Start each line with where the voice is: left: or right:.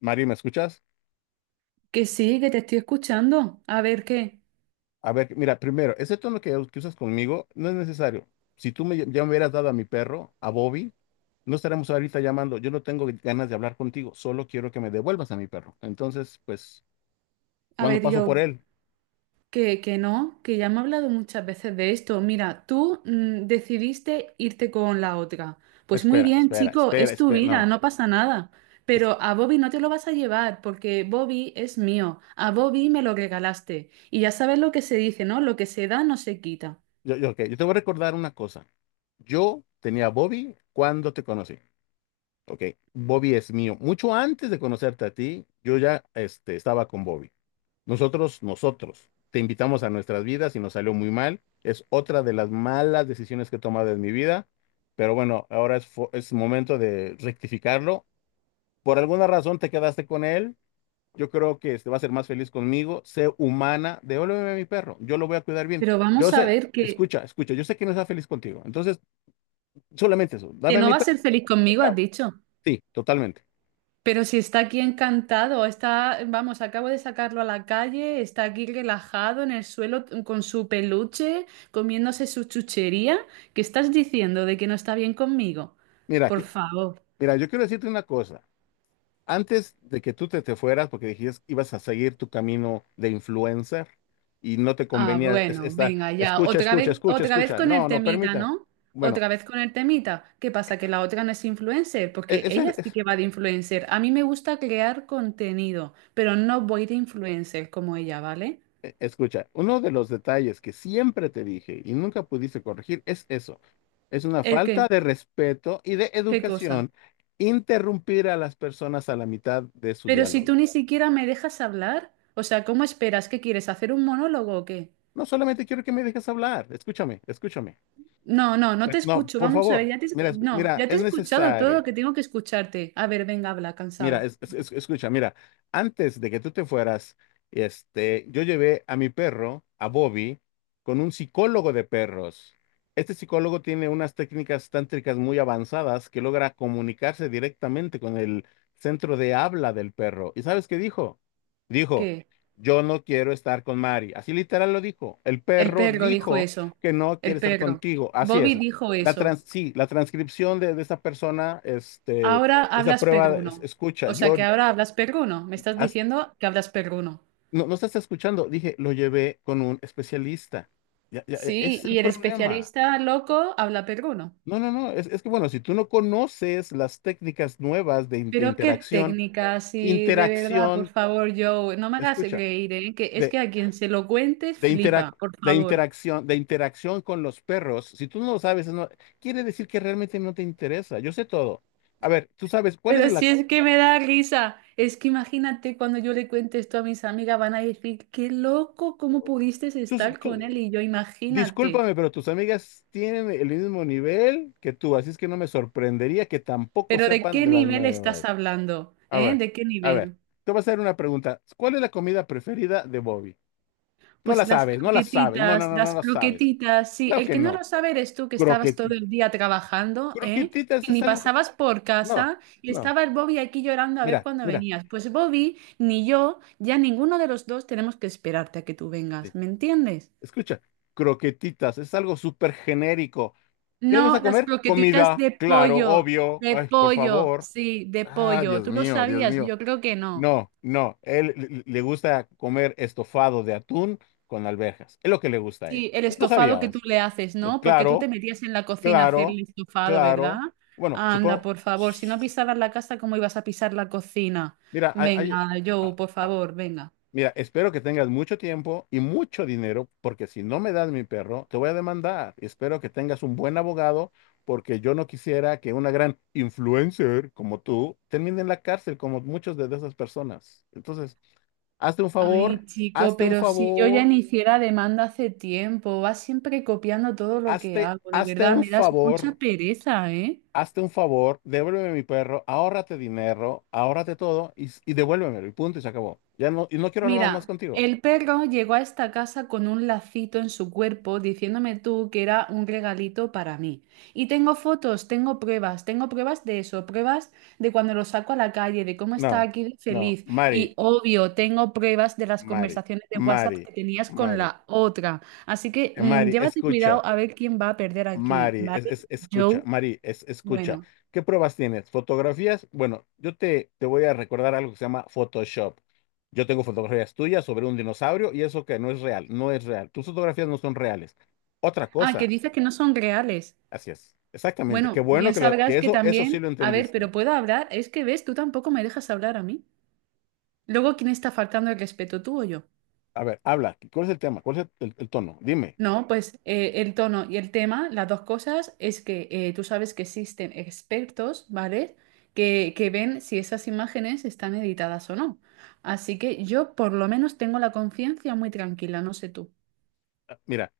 left: Mario, ¿me escuchas?
right: Que sí, que te estoy escuchando. A ver qué,
left: A ver, mira, primero, ese tono que usas conmigo no es necesario. Si tú ya me hubieras dado a mi perro, a Bobby, no estaremos ahorita llamando. Yo no tengo ganas de hablar contigo, solo quiero que me devuelvas a mi perro. Entonces, pues,
right: a
left: cuando
right: ver
left: paso
right: yo,
left: por él,
right: que no, que ya me he hablado muchas veces de esto. Mira, tú decidiste irte con la otra. Pues muy
left: espera,
right: bien,
left: espera,
right: chico,
left: espera,
right: es tu
left: espera.
right: vida,
left: No,
right: no pasa nada.
left: es-
right: Pero a Bobby no te lo vas a llevar porque Bobby es mío. A Bobby me lo regalaste. Y ya sabes lo que se dice, ¿no? Lo que se da no se quita.
left: yo, ok, yo te voy a recordar una cosa. Yo tenía a Bobby cuando te conocí. Ok, Bobby es mío. Mucho antes de conocerte a ti, yo ya estaba con Bobby. Nosotros, te invitamos a nuestras vidas y nos salió muy mal. Es otra de las malas decisiones que he tomado en mi vida, pero bueno, ahora es momento de rectificarlo. Por alguna razón te quedaste con él. Yo creo que este va a ser más feliz conmigo. Sé humana, devuélveme a mi perro. Yo lo voy a cuidar bien.
right: Pero
left: Yo
right: vamos a
left: sé,
right: ver
left: escucha, escucha, yo sé que no está feliz contigo. Entonces, solamente eso, dame
right: que
left: a
right: no
left: mi
right: va a
left: perro
right: ser
left: y
right: feliz
left: se
right: conmigo, has
left: acaba.
right: dicho.
left: Sí, totalmente.
right: Pero si está aquí encantado, está, vamos, acabo de sacarlo a la calle, está aquí relajado en el suelo con su peluche, comiéndose su chuchería. ¿Qué estás diciendo de que no está bien conmigo?
left: Mira,
right: Por
left: que-
right: favor.
left: mira, yo quiero decirte una cosa. Antes de que tú te fueras, porque dijiste ibas a seguir tu camino de influencer y no te
right: Ah,
left: convenía
right: bueno,
left: esta,
right: venga, ya.
left: escucha, escucha, escucha,
right: Otra vez
left: escucha.
right: con el
left: No, no
right: temita,
left: permita.
right: ¿no?
left: Bueno,
right: Otra vez con el temita. ¿Qué pasa? Que la otra no es influencer,
left: e-
right: porque
left: ese,
right: ella sí
left: es-
right: que va de influencer. A mí me gusta crear contenido, pero no voy de influencer como ella, ¿vale?
left: escucha, uno de los detalles que siempre te dije y nunca pudiste corregir es eso. Es una
right: ¿El
left: falta
right: qué?
left: de respeto y de
right: ¿Qué cosa?
left: educación interrumpir a las personas a la mitad de su
right: Pero si
left: diálogo.
right: tú ni siquiera me dejas hablar, o sea, ¿cómo esperas? ¿Qué quieres? ¿Hacer un monólogo o qué?
left: No solamente quiero que me dejes hablar, escúchame, escúchame.
right: No, no, no te
left: No,
right: escucho.
left: por
right: Vamos a ver,
left: favor, mira, es-
right: no,
left: mira,
right: ya te
left: es
right: he escuchado todo lo
left: necesario.
right: que tengo que escucharte. A ver, venga, habla,
left: Mira,
right: cansado.
left: escucha, mira, antes de que tú te fueras, yo llevé a mi perro, a Bobby, con un psicólogo de perros. Este psicólogo tiene unas técnicas tántricas muy avanzadas que logra comunicarse directamente con el centro de habla del perro. ¿Y sabes qué dijo? Dijo,
right: ¿Qué?
left: yo no quiero estar con Mari. Así literal lo dijo. El
right: El
left: perro
right: perro dijo
left: dijo
right: eso.
left: que no
right: El
left: quiere estar
right: perro.
left: contigo. Así
right: Bobby
left: es.
right: dijo eso.
left: Sí, la transcripción de esa persona,
right: Ahora
left: esa
right: hablas
left: prueba,
right: perruno.
left: escucha,
right: O sea, que ahora hablas perruno. Me estás
left: has-
right: diciendo que hablas perruno.
left: no, no estás escuchando, dije, lo llevé con un especialista. Ya, ya,
right: Sí,
left: ese es el
right: y el
left: problema.
right: especialista loco habla perruno.
left: No, no, no, es que bueno, si tú no conoces las técnicas nuevas de,
right: Pero qué
left: interacción,
right: técnica, sí, de verdad, por
left: interacción,
right: favor, Joe, no me hagas
left: escucha,
right: reír, ¿eh? Que es
left: de,
right: que a quien se lo cuentes
left: de, interac-
right: flipa, por favor.
left: de interacción con los perros, si tú no lo sabes, no quiere decir que realmente no te interesa. Yo sé todo. A ver, tú sabes, ¿cuál es
right: Pero
left: la?
right: si es que me da risa, es que imagínate cuando yo le cuente esto a mis amigas, van a decir, qué loco, ¿cómo pudiste
left: Tú,
right: estar con él?
left: tú-
right: Y yo, imagínate,
left: Discúlpame, pero tus amigas tienen el mismo nivel que tú, así es que no me sorprendería que tampoco
right: pero ¿de
left: sepan
right: qué
left: de las
right: nivel estás
left: nuevas.
right: hablando?
left: A
right: ¿Eh?
left: ver,
right: ¿De qué
left: a ver,
right: nivel?
left: te voy a hacer una pregunta. ¿Cuál es la comida preferida de Bobby? No
right: Pues
left: la sabes, no la sabes, no, no, no, no
right: las
left: la sabes.
right: croquetitas, sí.
left: Claro
right: El
left: que
right: que no lo
left: no.
right: sabe eres tú que estabas todo
left: Croquetitas.
right: el día trabajando, ¿eh?
left: Croquetitas
right: Que
left: es
right: ni
left: algo.
right: pasabas por
left: No,
right: casa y
left: no.
right: estaba el Bobby aquí llorando a ver
left: Mira,
right: cuándo
left: mira,
right: venías. Pues Bobby, ni yo, ya ninguno de los dos tenemos que esperarte a que tú
left: sí,
right: vengas, ¿me entiendes?
left: escucha, croquetitas es algo súper genérico. ¿Qué le
right: No,
left: gusta
right: las
left: comer?
right: croquetitas
left: Comida, claro, obvio.
right: de
left: Ay, por
right: pollo,
left: favor.
right: sí, de
left: Ah,
right: pollo.
left: Dios
right: ¿Tú lo
left: mío, Dios
right: sabías?
left: mío.
right: Yo creo que no.
left: No, no, él le gusta comer estofado de atún con alberjas. Es lo que le gusta a él.
right: Sí, el
left: ¿No lo
right: estofado que tú
left: sabías?
right: le haces,
left: Pues
right: ¿no? Porque tú te
left: claro,
right: metías en la cocina a hacer el
left: claro,
right: estofado, ¿verdad?
left: claro. Bueno,
right: Anda,
left: supongo.
right: por favor, si no pisabas la casa, ¿cómo ibas a pisar la cocina?
left: Mira,
right: Venga, Joe,
left: a-
right: por
left: a-
right: favor, venga.
left: mira, espero que tengas mucho tiempo y mucho dinero, porque si no me das mi perro, te voy a demandar. Espero que tengas un buen abogado, porque yo no quisiera que una gran influencer como tú termine en la cárcel, como muchas de esas personas. Entonces. Hazte un favor,
right: Ay, chico,
left: hazte un
right: pero si yo ya
left: favor,
right: iniciara demanda hace tiempo, vas siempre copiando todo lo que
left: hazte,
right: hago, de verdad, me das mucha pereza, ¿eh?
left: hazte un favor, devuélveme mi perro, ahórrate dinero, ahórrate todo y devuélvemelo, y punto, y se acabó. Ya no, y no quiero hablar más, más
right: Mira,
left: contigo.
right: el perro llegó a esta casa con un lacito en su cuerpo diciéndome tú que era un regalito para mí. Y tengo fotos, tengo pruebas de eso, pruebas de cuando lo saco a la calle, de cómo está
left: No,
right: aquí de
left: no,
right: feliz. Y
left: Mari,
right: obvio, tengo pruebas de las
left: Mari,
right: conversaciones de WhatsApp
left: Mari,
right: que tenías con
left: Mari,
right: la otra. Así que
left: Mari,
right: llévate
left: escucha.
right: cuidado a ver quién va a perder aquí,
left: Mari,
right: ¿vale?
left: escucha,
right: Joe,
left: Mari, escucha.
right: bueno.
left: ¿Qué pruebas tienes? ¿Fotografías? Bueno, yo te voy a recordar algo que se llama Photoshop. Yo tengo fotografías tuyas sobre un dinosaurio y eso que no es real, no es real. Tus fotografías no son reales. Otra
right: Ah, que
left: cosa,
right: dices que no son reales.
left: así es, exactamente. Qué
right: Bueno,
left: bueno
right: bien sabrás
left: que
right: que
left: eso sí
right: también,
left: lo
right: a ver,
left: entendiste.
right: pero puedo hablar, es que ves, tú tampoco me dejas hablar a mí. Luego, ¿quién está faltando el respeto, tú o yo?
left: A ver, habla, ¿cuál es el tema? ¿Cuál es el tono? Dime.
right: No, pues el tono y el tema, las dos cosas, es que tú sabes que existen expertos, ¿vale? Que ven si esas imágenes están editadas o no. Así que yo por lo menos tengo la conciencia muy tranquila, no sé tú.
left: Ah, mira,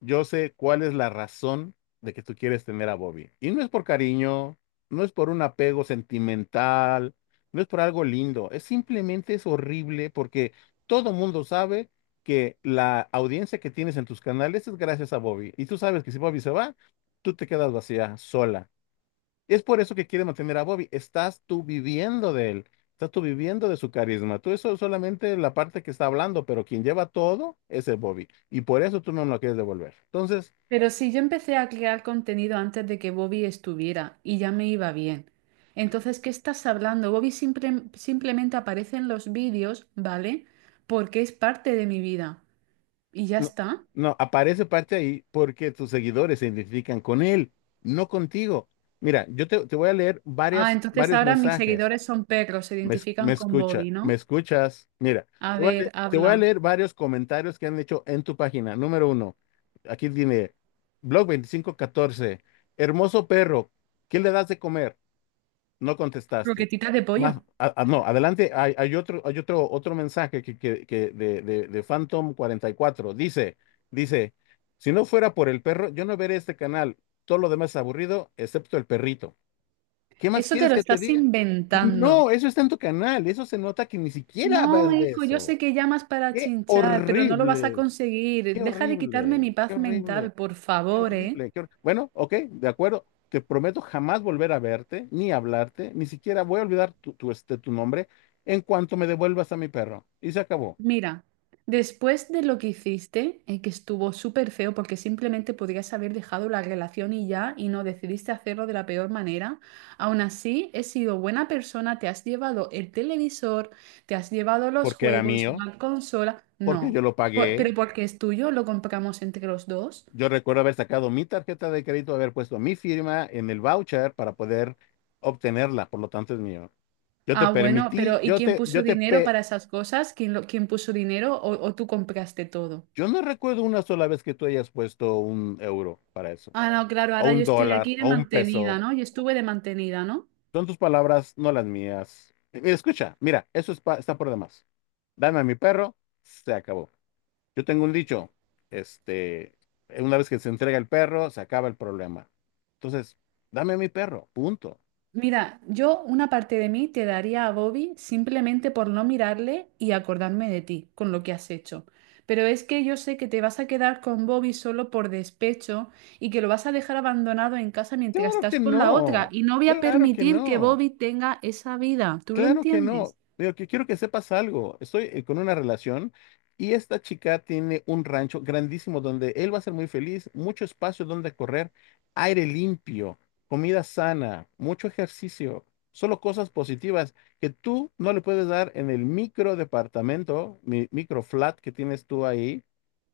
left: yo sé cuál es la razón de que tú quieres tener a Bobby. Y no es por cariño, no es por un apego sentimental, no es por algo lindo, es simplemente es horrible porque todo mundo sabe que la audiencia que tienes en tus canales es gracias a Bobby. Y tú sabes que si Bobby se va, tú te quedas vacía, sola. Es por eso que quiere mantener a Bobby. Estás tú viviendo de él. Estás tú viviendo de su carisma. Tú eso es solamente la parte que está hablando, pero quien lleva todo es el Bobby. Y por eso tú no lo quieres devolver. Entonces,
right: Pero si yo empecé a crear contenido antes de que Bobby estuviera y ya me iba bien. Entonces, ¿qué estás hablando? Bobby simplemente aparece en los vídeos, ¿vale? Porque es parte de mi vida. Y ya
left: no,
right: está.
left: no, aparece parte ahí porque tus seguidores se identifican con él, no contigo. Mira, yo te voy a leer
right: Ah,
left: varias,
right: entonces
left: varios
right: ahora mis
left: mensajes.
right: seguidores son perros, se
left: Me, es- me
right: identifican con
left: escucha,
right: Bobby,
left: me
right: ¿no?
left: escuchas. Mira,
right: A
left: te voy a leer,
right: ver,
left: te voy a
right: habla.
left: leer varios comentarios que han hecho en tu página. Número uno, aquí tiene, Blog2514. Hermoso perro, ¿qué le das de comer? No contestaste.
right: Croquetitas de pollo.
left: Más, no, adelante, otro mensaje que de Phantom44. Dice, si no fuera por el perro, yo no veré este canal. Todo lo demás es aburrido, excepto el perrito. ¿Qué más
right: Eso te
left: quieres
right: lo
left: que te
right: estás
left: diga? No,
right: inventando.
left: eso está en tu canal. Eso se nota que ni siquiera
right: No,
left: vas de
right: hijo, yo
left: eso.
right: sé que llamas para
left: Qué
right: chinchar, pero no lo vas a
left: horrible,
right: conseguir.
left: qué
right: Deja de quitarme mi
left: horrible, qué
right: paz
left: horrible,
right: mental, por
left: qué
right: favor, ¿eh?
left: horrible, bueno, ok, de acuerdo. Te prometo jamás volver a verte, ni hablarte, ni siquiera voy a olvidar tu nombre en cuanto me devuelvas a mi perro. Y se acabó.
right: Mira, después de lo que hiciste, que estuvo súper feo porque simplemente podrías haber dejado la relación y ya, y no decidiste hacerlo de la peor manera, aún así he sido buena persona, te has llevado el televisor, te has llevado los
left: Porque era
right: juegos,
left: mío,
right: la consola,
left: porque
right: no,
left: yo lo
right: Pero
left: pagué.
right: porque es tuyo, lo compramos entre los dos.
left: Yo recuerdo haber sacado mi tarjeta de crédito, haber puesto mi firma en el voucher para poder obtenerla. Por lo tanto, es mío. Yo te
right: Ah, bueno,
left: permití,
right: pero ¿y quién puso dinero para esas cosas? ¿Quién, quién puso dinero o tú compraste todo?
left: yo no recuerdo una sola vez que tú hayas puesto un euro para eso,
right: Ah, no, claro,
left: o
right: ahora yo
left: un
right: estoy
left: dólar,
right: aquí de
left: o un
right: mantenida,
left: peso.
right: ¿no? Yo estuve de mantenida, ¿no?
left: Son tus palabras, no las mías. Mira, escucha, mira, eso está por demás. Dame a mi perro, se acabó. Yo tengo un dicho, este, una vez que se entrega el perro, se acaba el problema. Entonces, dame a mi perro, punto.
right: Mira, yo una parte de mí te daría a Bobby simplemente por no mirarle y acordarme de ti, con lo que has hecho. Pero es que yo sé que te vas a quedar con Bobby solo por despecho y que lo vas a dejar abandonado en casa mientras
left: Claro
right: estás
left: que
right: con la otra.
left: no,
right: Y no voy a
left: claro que
right: permitir que
left: no.
right: Bobby tenga esa vida. ¿Tú lo
left: Claro que no.
right: entiendes?
left: Pero que quiero que sepas algo. Estoy con una relación y esta chica tiene un rancho grandísimo donde él va a ser muy feliz, mucho espacio donde correr, aire limpio, comida sana, mucho ejercicio, solo cosas positivas que tú no le puedes dar en el micro departamento, mi micro flat que tienes tú ahí,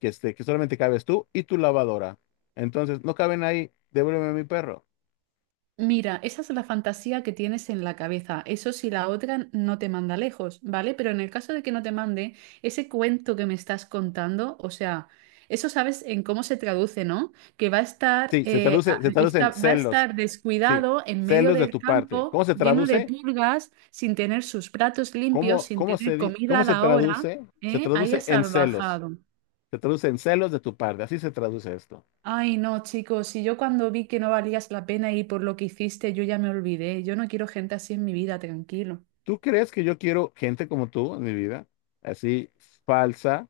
left: que solamente cabes tú y tu lavadora. Entonces, no caben ahí, devuélveme a mi perro.
right: Mira, esa es la fantasía que tienes en la cabeza. Eso si la otra no te manda lejos, ¿vale? Pero en el caso de que no te mande, ese cuento que me estás contando, o sea, eso sabes en cómo se traduce, ¿no? Que va a estar,
left: Sí, se traduce, se traduce en
right: va a
left: celos.
right: estar
left: Sí,
right: descuidado en medio
left: celos de
right: del
left: tu parte.
right: campo,
left: ¿Cómo se
right: lleno de
left: traduce?
right: pulgas, sin tener sus platos limpios,
left: ¿Cómo,
right: sin
left: cómo
right: tener
left: se, di-
right: comida
left: cómo
right: a
left: se
right: la hora,
left: traduce? Se
right: ¿eh? Ahí
left: traduce
right: has
left: en celos.
right: salvajado.
left: Se traduce en celos de tu parte. Así se traduce esto.
right: Ay, no, chicos, si yo cuando vi que no valías la pena y por lo que hiciste, yo ya me olvidé. Yo no quiero gente así en mi vida, tranquilo.
left: ¿Tú crees que yo quiero gente como tú en mi vida? Así falsa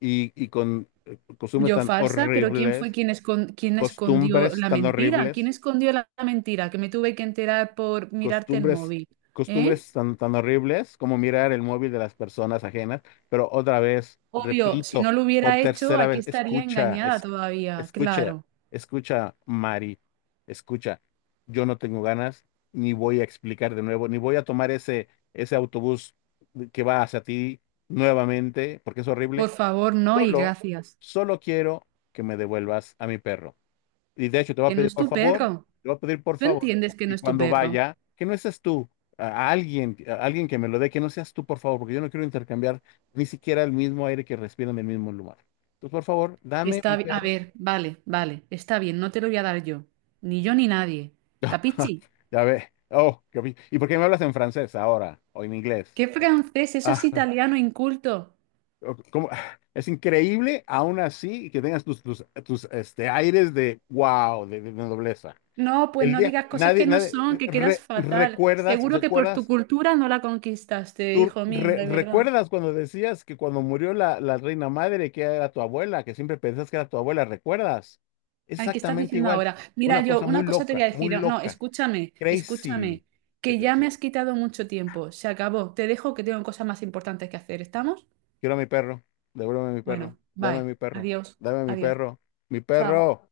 left: y con costumbres
right: Yo
left: tan
right: falsa, pero ¿quién fue
left: horribles,
right: quien, quien escondió
left: costumbres
right: la
left: tan
right: mentira? ¿Quién
left: horribles.
right: escondió la mentira? Que me tuve que enterar por mirarte el
left: costumbres,
right: móvil. ¿Eh?
left: costumbres tan horribles como mirar el móvil de las personas ajenas, pero otra vez,
right: Obvio, si
left: repito,
right: no lo
left: por
right: hubiera hecho,
left: tercera
right: aquí
left: vez,
right: estaría
left: escucha,
right: engañada todavía,
left: escucha,
right: claro.
left: escucha, Mari, escucha, yo no tengo ganas, ni voy a explicar de nuevo, ni voy a tomar ese autobús que va hacia ti nuevamente, porque es
right: Por
left: horrible,
right: favor, no y
left: solo,
right: gracias.
left: solo quiero que me devuelvas a mi perro. Y de hecho, te voy a
right: Que no
left: pedir
right: es
left: por
right: tu
left: favor,
right: perro.
left: te voy a pedir por
right: ¿Tú
left: favor que,
right: entiendes que no
left: que
right: es tu
left: cuando
right: perro?
left: vaya, que no seas tú, a alguien que me lo dé, que no seas tú, por favor, porque yo no quiero intercambiar ni siquiera el mismo aire que respiro en el mismo lugar. Entonces, por favor, dame mi
right: Está, a
left: perro.
right: ver, vale, vale, está bien, no te lo voy a dar yo ni nadie. ¿Capichi?
left: Ya ve. Oh, ¿y por qué me hablas en francés ahora o en inglés?
right: ¿Qué francés? Eso es
left: Ah,
right: italiano inculto.
left: ok, ¿cómo? Es increíble, aún así, que tengas tus aires de wow, de nobleza.
right: No, pues
left: El
right: no
left: día,
right: digas cosas
left: nadie,
right: que no son,
left: nadie,
right: que quedas
left: re-
right: fatal.
left: recuerdas,
right: Seguro que por tu
left: recuerdas
right: cultura no la conquistaste,
left: ¿tú
right: hijo mío, de verdad.
left: recuerdas cuando decías que cuando murió la reina madre, que era tu abuela, que siempre pensás que era tu abuela? ¿Recuerdas? Es
right: Ay, ¿qué estás
left: exactamente
right: diciendo
left: igual.
right: ahora? Mira,
left: Una
right: yo
left: cosa muy
right: una cosa te voy
left: loca,
right: a
left: muy
right: decir. No,
left: loca.
right: escúchame,
left: Crazy.
right: escúchame, que ya me has quitado mucho tiempo. Se acabó. Te dejo que tengo cosas más importantes que hacer. ¿Estamos?
left: Quiero a mi perro. Devuélveme a mi perro.
right: Bueno,
left: Dame a
right: bye.
left: mi perro.
right: Adiós,
left: Dame a mi
right: adiós.
left: perro. Mi
right: Chao.
left: perro.